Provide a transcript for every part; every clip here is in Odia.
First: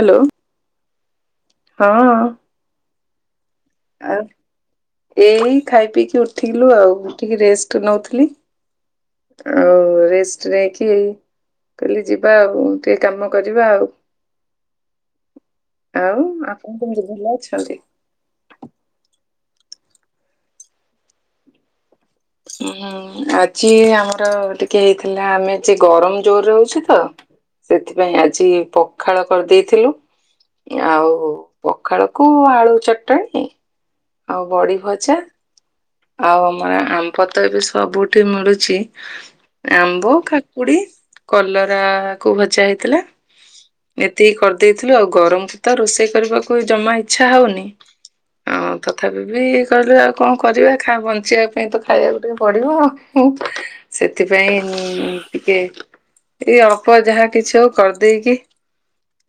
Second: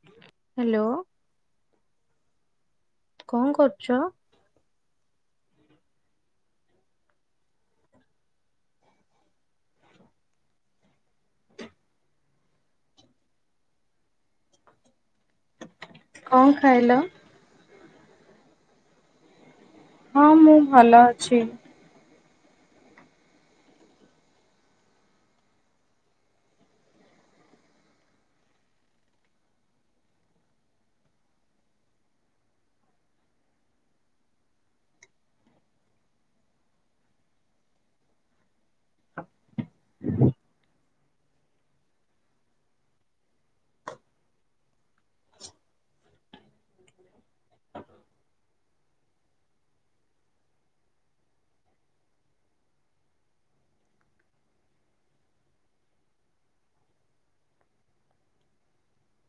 ହାଲୋ। ହାଲୋ। ହଁ ଅ। କଣ କରୁ ଆଉ, ଏଇ ଖାଇ ପିଇକି ଉଠିଲୁ ଆଉ, ଉଠିକି ରେଷ୍ଟ ନଉଥିଲି। ଆଉ-ଉ-ଉ ରେଷ୍ଟ୍ ନେଇକି କାଲି ଯିବା ଆଉ, ଟିକେ କାମ କରିବା ଆଉ। [inaudible] ଆଉ କଣ ଆପଣ ଖାଇଲ? କେମିତି ଭଲ ଅଛନ୍ତି? ହଁ ମୁଁ ଭଲ ଅଛି। ହୁଁ-ହୁଁ ଆଜି ଆମର ଟିକେ ହେଇଥିଲା ଆମେ ଆଜି ଗରମ ଜୋରରେ ହଉଚି ତ। ସେଥିପାଇଁ ଆଜି ପଖାଳ କରିଦେଇଥିଲୁ। ଆଉ ପଖାଳକୁ ଆଳୁ ଚଟଣି। ଆଉ ବଡ଼ି ଭଜା। ଆଉ ଆମେ ଆମ୍ବ ତ ଏବେ ସବୁଠି ମିଳୁଛି। ଆମ୍ବ, କାକୁଡି, କଲରାକୁ ଭଜା ହେଇଥିଲା। ଏତିକି କରିଦେଇଥିଲୁ ଆଉ, ଗରମକୁ ତ ରୋଷେଇ କରିବାକୁ ଜମା ଇଚ୍ଛା ହଉନି। ଆଉ ତଥାପି ବି କହିଲୁ ଆଉ କଣ କରିବା? ଖା ବଞ୍ଚିଆ ପାଇଁ ତ ଖାଇବାକୁ ଟିକେ ପଡିବ ହୁଁ। ସେଥିପାଇଁ ମୁଁ ଟିକେ ଏଇ ଅଳ୍ପ ଯାହା କିଛି ହଉ କରିଦେଇକି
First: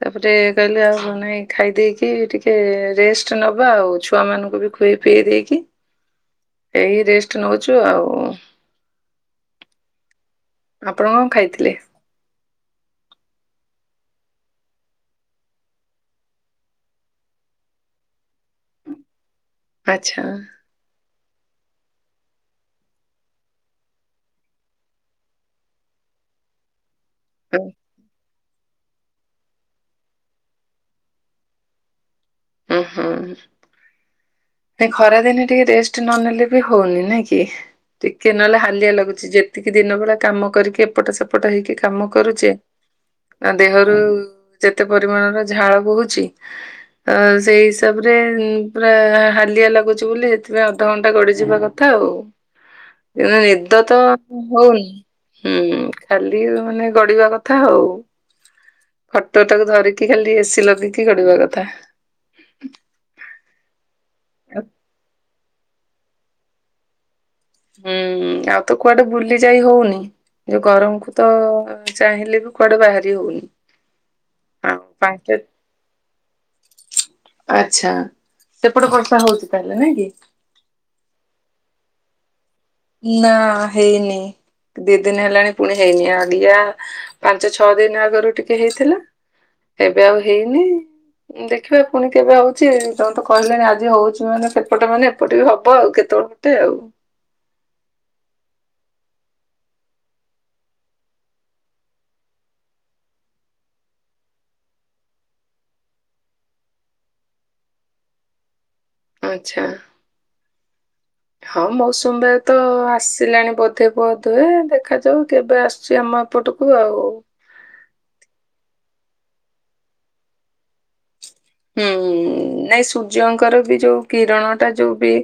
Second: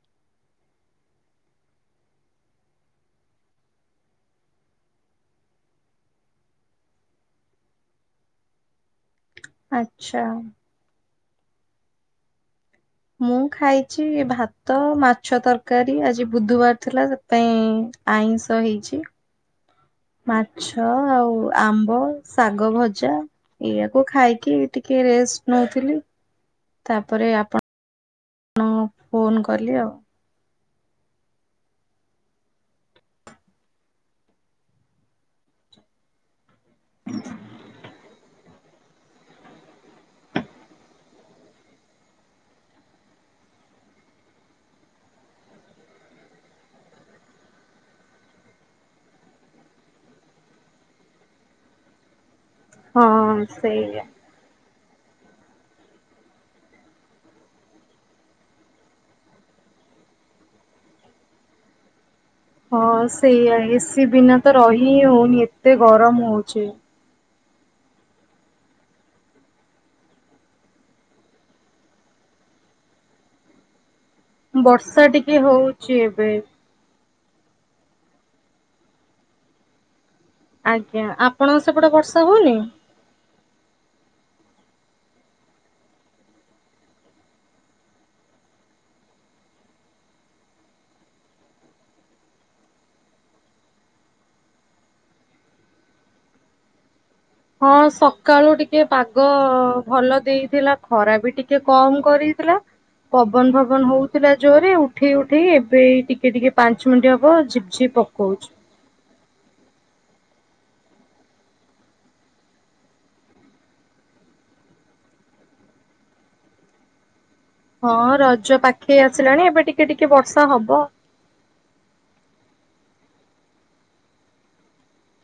ତାପରେ କହିଲେ ଆଉ ନାଇଁ ଖାଇ ଦେଇକି ଟିକେ ରେଷ୍ଟ୍ ନବା ଆଉ ଛୁଆମାନଙ୍କୁ ବି ଖୋଇପେଇ ଦେଇକି ଏଇ ରେଷ୍ଟ୍ ନଉଚୁ ଆଉ ଆଚ୍ଛା। ଆପଣ କଣ ଖାଇଥିଲେ? ମୁଁ ଖାଇଛି ଭାତ, ମାଛ ତରକାରୀ ଆଜି ବୁଧବାର ଥିଲା ତ। ପାଇଁ ଆଇଁଷ ହେଇଛି। ଆଚ୍ଛା ମାଛ ଆଉ ଆମ୍ବ, ଶାଗ ଭଜା। ଏଇଆକୁ ଖାଇକି ଟିକେ ରେଷ୍ଟ୍ ନଉଥିଲି। ତାପରେ ଆପଣ, ଉଁ ଣ ଫୋନ କଲି ଆଉ। ଓହୋଃ, ଏ ଖରାଦିନେ ଟିକେ ରେଷ୍ଟ୍ ଷ୍ଟ୍ ନ ନେଲେ ବି ହଉନି ନାଇଁ କି ଠିକ୍। କି ନହେଲେ ହାଲିଆ ଲାଗୁଚି, ଯେତିକି ଦିନବେଳା କାମ କରିକି ଏପଟ ସେପଟ ହେଇକି କାମ କରୁଚେ ଆ ଦେହରୁ-ଉ-ଉ ଯେତେ ପରିମାଣର ଝାଳ ବୋହୁଚି। ଆ ସେଇ ହିସାବରେ ପୁରା ହାଲିଆ ଲାଗୁଚି ବୋଲି ସେଥିପାଇଁ ଅଧଘଣ୍ଟା ଗଡିଯିବା କଥା ଆଉ। ହଁ ନିଦ ତ ସେଇଆ। ହଉନି, ହୁଁ ଖାଲି ମାନେ ଗଡିବା କଥା ଆଉ। ଖଟଟାକୁ ଧରିକି ଖାଲି ଏସି ଲଗେଇକି ଗଡିବା କଥା। ହଁ ସେଇଆା, ଏସି ବିନା ତ ରହି ହିଁ ହଉନି ଏତେ ଗରମ ହଉଚି। ହୁଁ-ଉଁ-ଉଁ, ଆଉ ତ କୁଆଡେ ବୁଲି ଯାଇ ହଉନି। ଯୋଉ ଗରମକୁ ତ ଚାହିଁଲେ ବି କୁଆଡେ ବାହାରି ହଉନି। ଆଉ ବର୍ଷା ପାଞ୍ଚ ଟିକେ ହଉଚି ଏବେ। ଆଚ୍ଛା। ସେପଟେ ବର୍ଷା ହଉଚି ତାହେଲେ ନାଇଁ କି? ଆଜ୍ଞା। ଆପଣଙ୍କ ସେପଟେ ବର୍ଷା ହଉନି? ନାଁଆ ହେଇନି। ଦି ଦିନ ହେଲାଣି ପୁଣି ହେଇନି ଆଡିଆ ପାଞ୍ଚ ଛଅ ଦିନ ଆଗରୁ ଟିକେ ହେଇଥିଲା। ଏବେ ଆଉ ହେଇନି। ଦେଖିବା ପୁଣି କେବେ ହଉଛି ତମେ ତ କହିଲଣି ଆଜି ହଉଛି ମାନେ ସେପଟେ ମାନେ ଏପଟେ ବି ହବ ଆଉ କେତେବେଳେ। ଏମିତି ଆଉ। ହଁ ସକାଳୁ ଟିକେ ପାଗ ଭଲ ଦେଇଥିଲା ଖରା ବି ଟିକେ କମ କରିଥିଲା। ପବନ ଫବନ ହଉଥିଲା ଜୋର ରେ ଉଠେଇ ଉଠେଇ ଏବେ ଏଇ ଟିକେ ଟିକେ ପାଞ୍ଚ ମିନିଟ୍ ହବ ଝିପ୍ ଝିପ୍। ପକଉଛି। ଓଃ ଆଚ୍ଛା। ହୁଁ। ହଁ ମୌସୁମୀ ବାୟୁ ତ ଆସିଲାଣି ବୋଧେ ବୋଧୁଏ ଦେଖାଯାଉ କେବେ ଆସୁଛି ଆମ। ଏପଟୁକୁ ଆଉ। ହଁ ରଜ ପାଖେଇ ଆସିଲାଣି ଏବେ ଟିକେ ଟିକେ ବର୍ଷା ହବ। ହୁଁ ନାଇଁ ସୂର୍ଯ୍ୟଙ୍କର ବି ଯୋଉ କିରଣ ଟା ଯୋଉ ବି।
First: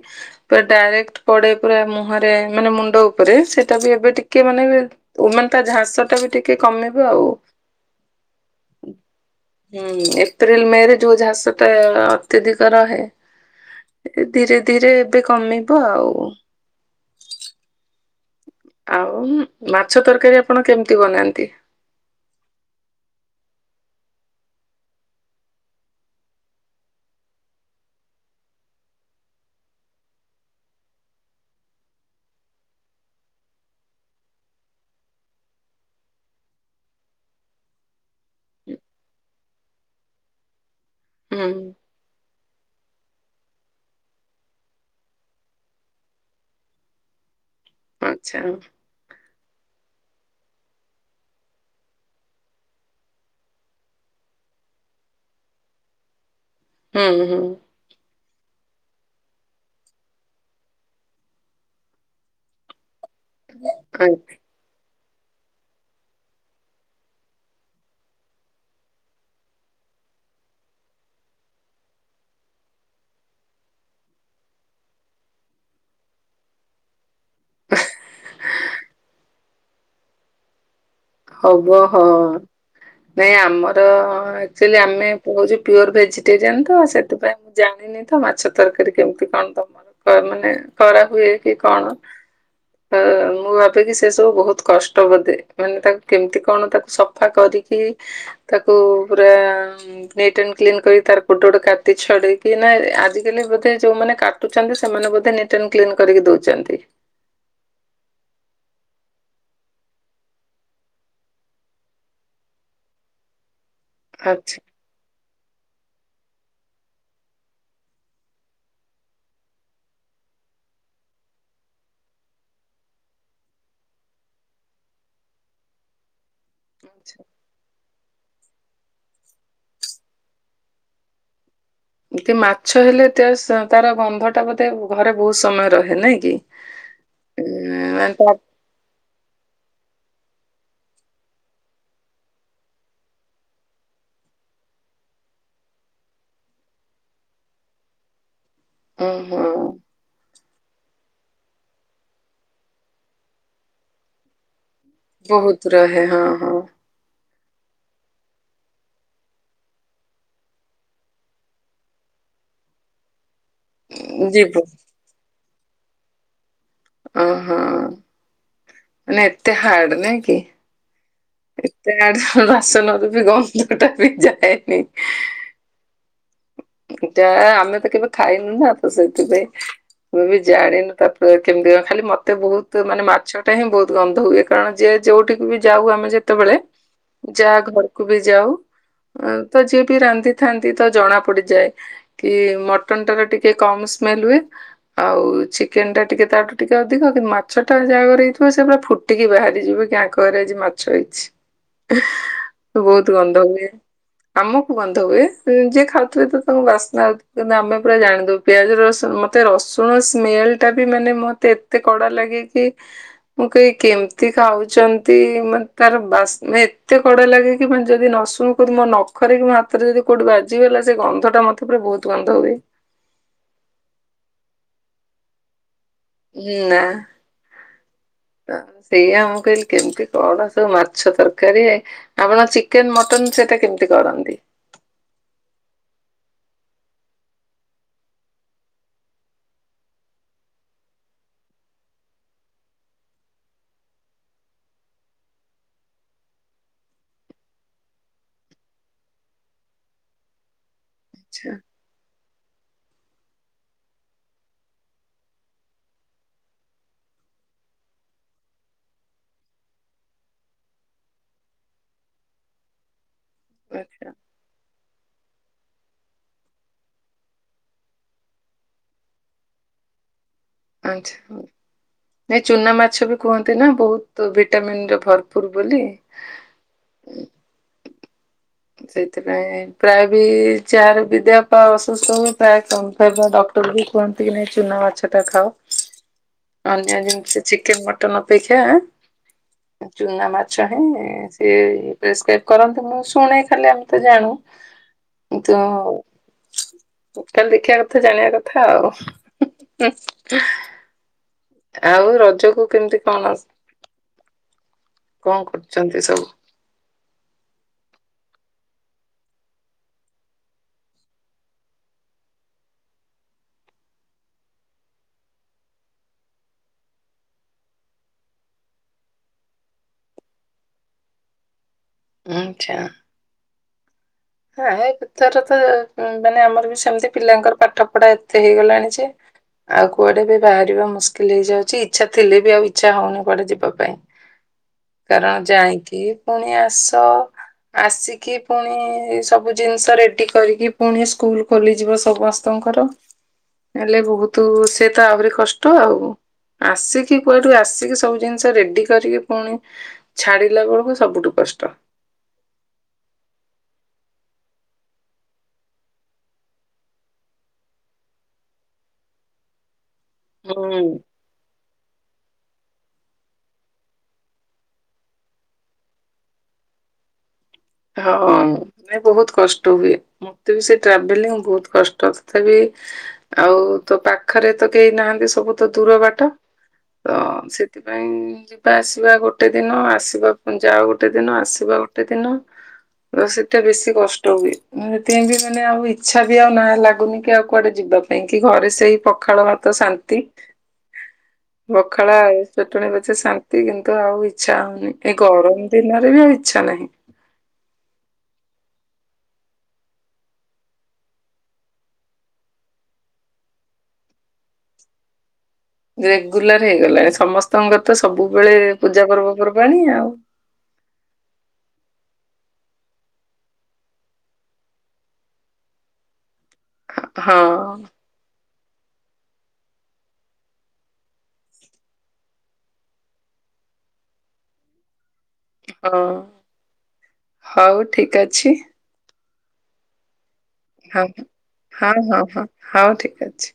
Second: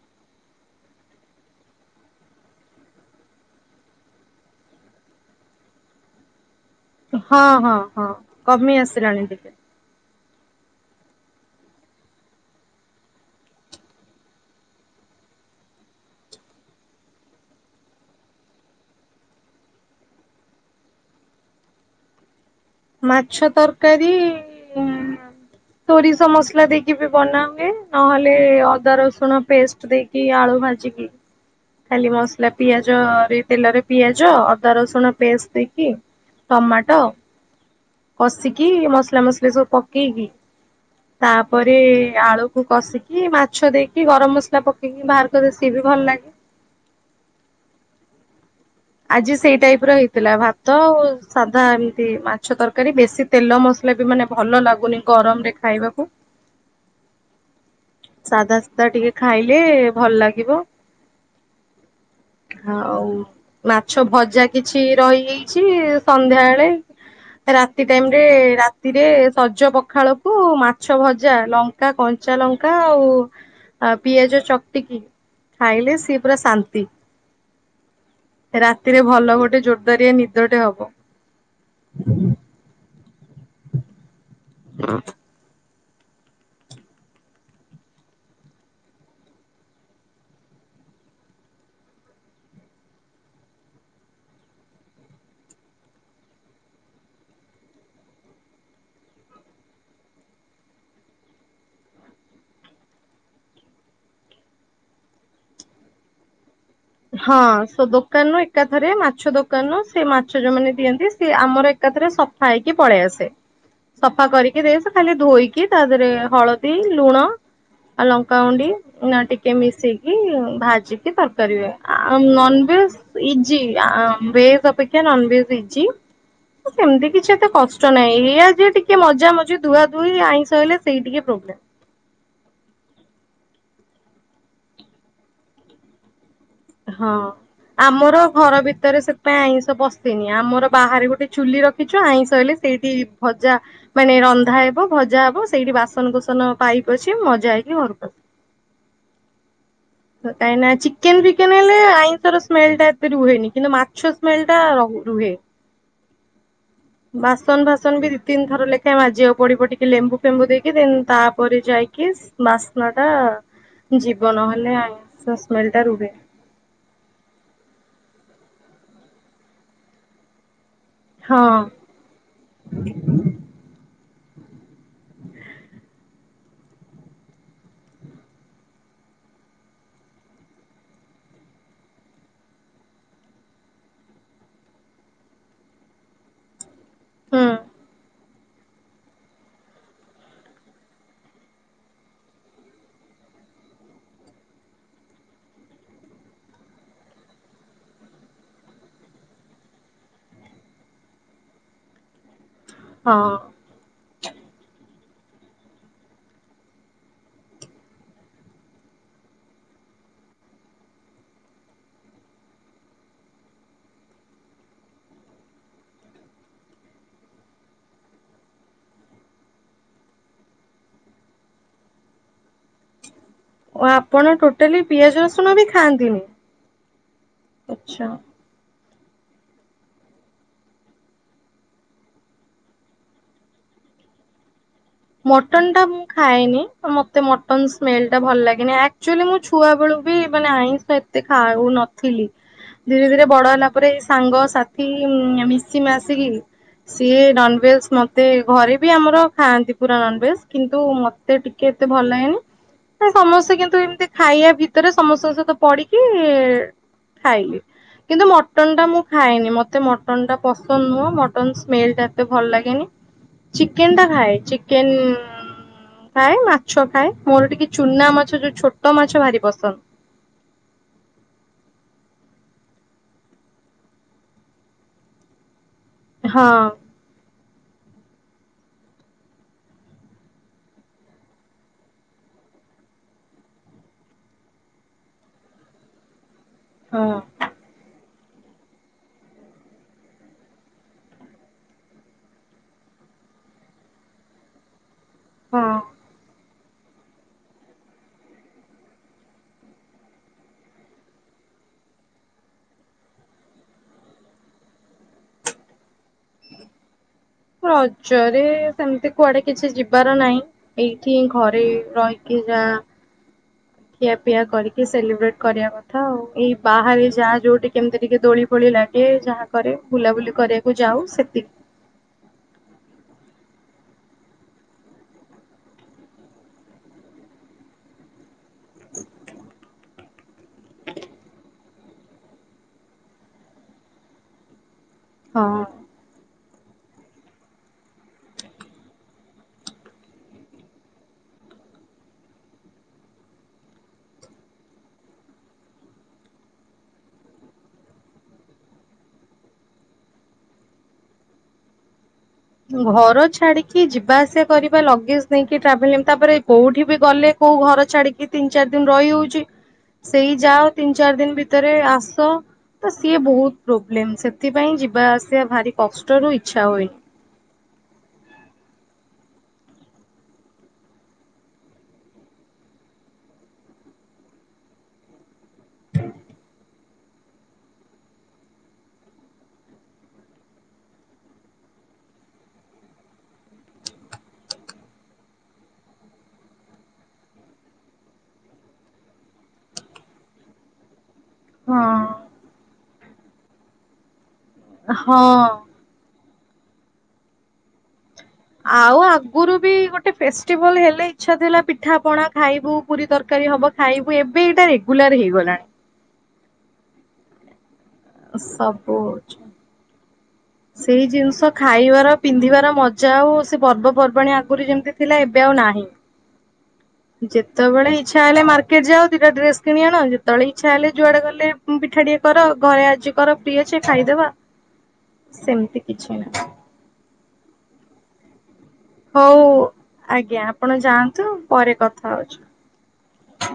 ପୁରା ଡାଇରେକ୍ଟ ପଡେ ପୁରା ମୁହଁରେ ମାନେ ମୁଣ୍ଡ ଉପରେ ସେଇଟା ବି ଏବେ ଟିକେ ମାନେ‌ ବି। ଉ ମାନେ ତା ଝାସ ଟା ବି ଟିକ୍ ଟିକେ କମିବ। ଆଉ। ହଁ ହଁ ହଁ କମି ଆସିଲାଣି ଟିକେ। ହୁଁ ଏପ୍ରିଲ ମେ ରେ ଯୋଉ ଝାସ ଟା ଅତ୍ୟଧିକ ରହେ। ଏ ଧୀରେ ଧୀରେ ଏବେ କମିବ ଆଉ। ଆଉ ମ୍ ମାଛ ତରକାରୀ ଆପଣ କେମିତି ବନାନ୍ତି। ମାଛ ତରକାରୀ‌ ଆଁ। ସୋରିଷ ମସଲା ଦେଇକି ବି ବନା ହୁଏ ନହେଲେ ଅଦା ରସୁଣ ପେଷ୍ଟ ଦେଇକି। କି ଆଳୁ ଭାଜିକି। ଖାଲି ମସଲା ପିଆଜ ରେ ତେଲରେ ପିଆଜ ଅଦା ରସୁଣ ପେଷ୍ଟ ଦେଇକି। ଟମାଟୋ କଷିକି ମସଲା ମସଲି ସବୁ ପକେଇକି। ହୁଁ ତାପରେ ଆଳୁକୁ କଷିକି। କି ମାଛ ଦେଇକି ଗରମ ମସଲା ପକେଇକି ବାହାର କରେ ସିଏ ବି ଭଲ ଲାଗେ। ଆଚ୍ଛା। ଆଜି ସେଇ ଟାଇପ ର ହେଇଥିଲା ଭାତ ଆଉ ସାଧା ଏମିତି ମାଛ ତରକାରୀ ବେଶୀ। ତେଲ ମସଲା ବି ମାନେ ଭଲ ଲାଗୁନି ଗରମ ରେ ଖାଇବାକୁ। ହୁଁ ହୁଁ। ସାଧା ସିଧା ଟିକେ ଖାଇଲେ ଭଲ ଲାଗିବ। ଆଉ ମାଛ ଭଜା। କିଛି ରହିଯାଇଛି ସନ୍ଧ୍ୟା ବେଳେ। ରାତି ଟାଇମ ରେ ରାତିରେ ସଜ ପଖାଳକୁ ମାଛ ଭଜା ଲଙ୍କା କଞ୍ଚା ଲଙ୍କ୍ ଙ୍କା ଆଉ ପିଆଜ ଚକଟିକି। ଖାଇଲେ ସିଏ ପୁରା ଶାନ୍ତି। ରାତିରେ ଭଲ ଗୋଟେ ଜୋର ଦାରିଆ ନିଦଟେ ହବ। ହବ ହଁ ନାଇଁ ଆମର ଆକ୍ଟୁଆଲି ଆମେ। ମୁଁ ହଉଛି ପିଓର ଭେଜିଟେରିଆନ ତ ସେଥିପାଇଁ ମୁଁ ଜାଣିନି ତ ମାଛ ତରକାରୀ କେମିତି କଁ ତମ। ମାନେ କରାହୁଏ କି କଣ। ହଁ ମୁଁ ଭାବେକି ସେ ସବୁ ବହୁତ କଷ୍ଟ ବୋଧେ ମାନେ ତାକୁ। କେମିତି କଣ ତାକୁ ସଫା କରିକି ତାକୁ ପୁରା। ନିଟ୍ ଆଣ୍ଡ କ୍ଲିନ କରି ତାର ଗୋଟେ ଗୋଟେ କାତି ଛଡେଇକି ନାଇ ଆଜିକାଲି ବୋଧେ ଯୋଉ ମାନେ କାଟ୍ କାଟୁଛନ୍ତି ସେମାନେ ବୋଧେ ନିଟ୍ ଆଣ୍ଡ କ୍ଲିନ କରିକି ଦଉଛନ୍ତି। ହଁ ସେ ଦୋକାନରୁ ଏକାଥରେ ମାଛ ଦୋକାନରୁ ସେ ମାଛ ଯୋଉମାନେ ଦିଅନ୍ତି ସିଏ ଆମର ଏ। ଏକାଥରେ ସଫା ହେଇକି ପଳେଇ ଆସେ ସଫା ଆଚ୍ଛା। କରିକି ଦିଏ ସେ ଖାଲି ଧୋଇକି। କି ତା ଦେହରେ ହଳଦୀ ଲୁଣ। ଆଉ ଲଙ୍କାଗୁଣ୍ଡି ନା ଟିକେ ମିଶେଇିକି ଭାଜିକି ତରକାରି ରେ। ଆ ନନଭେଜ୍ ଇଜି ଆଉଁ ଭେଜ୍ ଅପେକ୍ଷା ନନଭେଜ୍ ଇଜି। ସେମିତି କିଛି ଏତେ କ ଷ୍ଟ ନାଇଁ ଏଇଆ ଯେ ଟିକେ ମଜା ମଜି ଧୁଆ ଧୁଇ ଆଇଁଷ ହେଲେ ସେଇ ଟିକେ ପ୍ରୋବ୍ଲେମ୍। [unintelligible] ମାଛ ହେଲେ ଏତେ ସା ତାର ଗନ୍ଧଟା ବୋଧେ ଘରେ ବୋହୁତ ସମୟ ରହେ ନାଇଁ କି। ହଁ ଉଁ, ମାନେ ଆମର ତା ଘର ଭିତରେ ସେ ଥିପାଇଁ ଆଇଁଷ ବସେନି। ଆମର ବାହାରେ ଗୋଟେ ଚୁଲି ରଖିଚ ଆଇଁଷ ହେଲେ ସେଇଠି ଭଜା ମାନେ ରନ୍ଧା ହେବ ଭଜା ହବ ସେଇଠି ବାସନକୁସନ ପାଇପ୍ ପସିବ ମଜା ହେଇକି ଘରକୁ ଆସିବ। ଉଁ ହୁଁ। କାହିଁକି ନା ଚିକେନ ଫିକେନ ହେଲେ ଆଇଁଷର ସ୍ମେଲ ଟା ଏତେ ରୁହେନି କିନ୍ତୁ ମାଛ ସ୍ମେଲଟା ରହେ। ବୋହୁତ ରହେ ହଁ ହଁ। ବାସନ ଫାସନ ବି ଦି ତିନି ଥର ଲେଖାଏଁ ମାଜିିବାକୁ ପଡିବ ଟିକେ ଲେମ୍ବୁ ଫେମ୍ବୁ ଦେଇକି ଦେନ୍ ତାପରେ ଯାଇକି ବାସ୍ନା ଟା ଜିବ ଯିବୁ ନହେଲେ ଆଇଁଷ ସ୍ମେଲ ଟା ରୁହେ। ଓ ହଁ। ମାନେ ଏତେ ହାର୍ଡ ନାଁ କି। ହଁ। ସେ [unintelligible] ବାସନରୁ ବି ଗନ୍ଧଟା ବି ଯାଏନି। ଏଟା ଆମେ ତ କେବେ ଖାଇନୁ ନା ତ ସେଇଥିପାଇଁ ମୁଁ ବି ଜାଣିନୁ ତାପରେ କେମିତି କ ଖାଲି ମତେ ବୋହୁତ ମାନେ ମାଛଟା ହିଁ ବୋହୁତ ଗନ୍ଧ ହୁଏ। ହଁ ଯିଏ ଯୋଉଠିକୁ ବି ଯାଉ ଆମେ ଯେତେବେଳେ ହୁଁ ଯା ଘରକୁ ବି ଯାଉ ଉଁ ତ ଯିଏ ବି ରାନ୍ଧିଥାନ୍ତି ତ ଜଣା ପଡି ଯାଏ କି ମଟନ ଟାର ଟିକେ କମ୍ ସ୍ମେଲ ହୁଏ। ଆଉ ଚିକେନ ଟା ଟିକେ ତାଠୁ ଟିକେ ଅଧିକ କିନ୍ତୁ ମାଛ ଟା ଯାହାଘରେ ହେଇଥିବ ସିଏ ପୁରା ଫୁ ଟିକି ବାହାରି ଯିବ କି ଆଙ୍କଘରେ ଆଜି ମାଛ ହେଇଚି। ବୋହୁତ ହଁ। ଗନ୍ଧ ହୁଏ। ଆମକୁ ଗନ୍ଧ ହୁଏ ଯିଏ ଖାଉ ଥିବ ତାଙ୍କୁ ବାସ୍ନା କିନ୍ତୁ ଆମେ ପୁରା ଜାଣିଦୋବୁ ପିଆଜ ରସୁଣ ମୋତେ ରସୁଣ ସ୍ମେଲ ଟା ବି ମାନେ ମ ତେ ଏତେ କଡା ଲାଗେ କି ମୁଁ କହିବି କେମିତି ଖାଉଚନ୍ତି ମତେ ତାର ବାସ୍ନା ଏତେ କଡା ଲାଗେ କି ମାନେ ଯଦି ର ସୁଣକୁ ଯଦି ମୋ ନଖରେ କି ମୋ ହାତରେ ଯଦି କୋଉଠି ବାଜିଗଲା ସେ ଗନ୍ଧଟା ମତେ ପୁରା ବୋହୁତ ଗନ୍ଧ ହୁଏ। ଓ ଆପଣ ଟୋଟାଲି ପିଆଜ ରସୁଣ ବି ଖାଆନ୍ତିନି। ଉଁ ନାଁ। ଆଚ୍ଛା। ତ ସେଇଆ ମୁଁ କହିଲି କେମିତି କଣ ସବୁ ମାଛ ତରକାରୀ। ଆପଣ ଚିକେନ ମଟନ ସେଇଟା କେମିତି କରନ୍ତି? ମଟନ ଟା ମୁଁ ଖାଏନି। ମତେ ମଟନ ସ୍ମେଲଟା ଭଲ ଲାଗେନି। ଆକଚୁଏଲ ମୁଁ ଛୁ ଆ ବେଳୁ ବି ମାନେ ଆଇଁଷ ଏତେ ଖାଉ ନଥିଲି। ଧୀରେ ଧୀରେ ବଡ ହେଲା ପରେ ଏଇ ସାଙ୍ଗ ସାଥି ମିସି ମାସିକି ସିଏ ନନଭେଜ୍ ମତେ ଘରେ ବି ଆମର ଖାଆନ୍ତି। ପୁରା ନନଭେଜ୍ କିନ୍ତୁ ମତେ ଆଛା ଟିକେ ଏତେ ଭଲ ଲାଗେନି। ସମସ୍ତେ କିନ୍ତୁ ଏମିତି ଖାଇବା ଭିତରେ ସମସ୍ତଙ୍କ ସହିତ ପଡିକି ଖାଇଲି। କିନ୍ତୁ ମଟନ ଟା ମୁଁ ଖାଏନି। ମତେ ମଟନ ଟା ପସନ୍ଦ ନୁହଁ ମଟନ ସ୍ମେଲଟା ଏତେ ଭଲ ଲାଗେନି। ଚିକେନ ଟା ଆଛା ଖାଏ। ଚିକେନ ଖାଏ ମାଛ ଖାଏ ମୋର ଟିକେ ଚୁନା ମାଛ ଯୋଉ ଛୋଟ ମାଛ ଭାରି ପସନ୍ଦ। ଆଚ୍ଛା ହୋଉ। ନାଇଁ ଚୁନା ମାଛ ବି କୁହନ୍ତି ନା ବୋହୁତ ଭିଟାମିନରେ ଭରପୁର ବୋଲି। ହଁ। ସେଇଥିପାଇଁ ପ୍ରାୟ ବି ଚାର ବିଦ୍ୟା ପା ଅସୁସ୍ଥ ହୁଏ ପ୍ରାୟ କମ ଖାଇବା ଡକ୍ଟର୍ ବି କୁହନ୍ତି ଏ ନାଇଁ ଚୁନା ମାଛ ଟା ଖାଅ। ହଁ [unintelligible] ଅନ୍ୟ ଜିନିଷ ଚିକେନ୍ ମଟନ୍ ଅପେକ୍ଷା ଏ ଚୁନା ମାଛ ହେନେ ସେ ପ୍ରେସକ୍ରାଇବ୍ କରନ୍ତି ମୁଁ ଶୁଣେ ଖାଲି ଆମେ ତ ଜାଣୁ [unintelligible] ତ ଟୋଟାଲ ଦେଖିବା କଥା ଜାଣିବା କଥା ଆଉ। ଆଉ ରଜକୁ କେମିତି କଣ, କଣ କରୁଛନ୍ତି ସବୁ? ରଜରେ ସେମିତି କୁଆଡେ କିଛି ଯିବାର ନାହିଁ। ଏଇଠି ଘରେ ରହିକି ଯା ଖିଆ ପିଆ କରିକି ସେଲିବ୍ରେଟ୍ କରିବା କଥା ଆଉ, ଏଇ ବାହାରେ ଯାହା ଯୋଉଠି କେମିତି ଟିକେ ଦୋଳି ଫୁଳି ଲାଗେ ଯାହା କରେ ବୁଲାବୁଲି କରିବାକୁ ଯାଉ ସେତିକି। ଆଚ୍ଛା। ହଁ ଏ ଭିତର ତ ଅଁ, ମାନେ ଆମର ବି ସେମିତି ପିଲାଙ୍କର ପାଠ ପଢା ଏତେ ହେଇଗଲାଣି ଯେ ଆଉ କୁଆଡେ ବି ବାହାରିବା ମୁସ୍କିଲ ହେଇଯାଉଛି, ଇଚ୍ଛା ଥିଲେ ବି ଆଉ ଇଚ୍ଛା ହଉନି କୁଆଡେ ଯିବା ପାଇଁ। ହ କାରଣ ଯାଇକି ପୁଣି ଆସ, ଆସିକି ପୁଣି ଏଇ ସବୁ ଜିନିଷ ରେଡି କରିକି ପୁଣି ସ୍କୁଲ୍ ଖୋଲିଯିବ ସମସ୍ତଙ୍କର। ହେଲେ ବହୁତୁ ସେ ତ ଆହୁରି କଷ୍ଟ ଆଉ। ଆସିକି କୁଆଡୁ, ଆସିକି ସବୁ ଜିନିଷ ରେଡି କରିକି ପୁଣି ଛାଡିଲା ବେଳକୁ ସବୁଠୁ କଷ୍ଟ। ଘର ଛାଡିକି ଯିବା ଆସିବା କରିବା ଲଗେଜ୍ ନେଇକି ଟ୍ରାଭେଲିଂ, ତାପରେ କୋଉଠି ବି ଗଲେ କୋଉ ଘର ଛାଡିକି ତିନ ଚାର ଦିନ ରହିହଉଛି, ସେଇ ଯାଅ ହୁଁ। ତିନ ଚାର ଦିନ ଭି ତରେ ଆସ। ତ ସିଏ ବହୁତ ପ୍ରୋବ୍ଲେମ୍ ସେଥିପାଇଁ ଯିବା ଆସିବା ଭାରି କଷ୍ଟରୁ ଇଚ୍ଛା ହୁଏନି। ହଁ ନେ ବହୁତ କଷ୍ଟ ହୁଏ। ମୋତେ ବି ସେ ଟ୍ରାଭେଲିଂ ବହୁତ କଷ୍ଟ, ତଥାବି ଆଉ ତୋ ପାଖରେ ତ କେହି ନାହାନ୍ତି ସବୁ ତ ଦୂର ବାଟ। ତ ସେଥିପାଇଁ ଯିବା ଆସିବା ଗୋଟେ ଦିନ, ଆସିବା ପୁଣି ଯାଅ ଗୋଟେ ଦିନ ଆସିବା ଗୋଟେ ଦିନ। ତ ସେଟା ବେଶୀ କଷ୍ଟ ହୁଏ, ମୁଁ ସେଥିପାଇଁ ବି ମାନେ ଆଉ ଇଚ୍ଛା ବି ଆଉ ନା ଲାଗୁନି କି ଆଉ କୁଆଡେ ଯିବା କାହିଁକି ଘରେ ସେଇ ପଖାଳ ଭାତ ଶାନ୍ତି। [inaudible] ପଖାଳ ଆଳୁ ଚଟଣୀ ପଛେ ଶାନ୍ତି କିନ୍ତୁ ଆଉ ଇଚ୍ଛା ହଉନି ଏ ହଁ। ଗରମ ଦିନରେ ବି ଆଉ ଇଚ୍ଛା ନାହିଁ। ଆଉ ଆଗରୁ ବି ଗୋଟେ ଫେଷ୍ଟିଭାଲ୍ ହେଲେ ଇଛା ଥିଲା ପିଠା ପଣା ଖାଇବୁ ପୁରୀ ତରକାରୀ ହବ ଖାଇବୁ ଏବେ ଏଇଟା ରେଗୁଲାର୍ ହେଇଗଲାଣି। ରେଗୁଲାର୍ ହେଇଗଲା ଏ ସମସ୍ତଙ୍କର ତ ସବୁବେଳେ ସବୁ ପୂଜା ପର୍ବ ପର୍ବାଣୀ ଆଉ। ସେଇ ଜିନିଷ ଖାଇବାର ପିନ୍ଧିବାର ମଜା ଆଉ ସେ ପର୍ବପର୍ବାଣୀ ଆଗରୁ ଯେମିତି ଥିଲା ଏବେ ଆଉ ନାହିଁ। ହଁ ଯେତେବେଳେ ଇ ଚ୍ଛା ହେଲେ ମାର୍କେଟ୍ ଯାଅ ଦିଇଟା ଡ୍ରେସ୍ କିଣି ଆଣ, ଯେତଳେ ଇଚ୍ଛା ହେଲେ ଯୁଆଡେ ଗଲେ ଉଁ, ପିଠା ଟିକେ କର ଘରେ ଆଜି କର ପି ଅଛେ ଖାଇଦବା। ସେମିତି ହଁ କିଛି ନାହିଁ ହଉ ଠିକ ଅଛି। ହଉ ଆଜ୍ଞା ଆପଣ ହଁ ଯାଆନ୍ତୁ ପରେ ହଁ କଥା ହଁ ହଉଛୁ। ହଁ ହଉ ଠିକ୍ ଅଛି।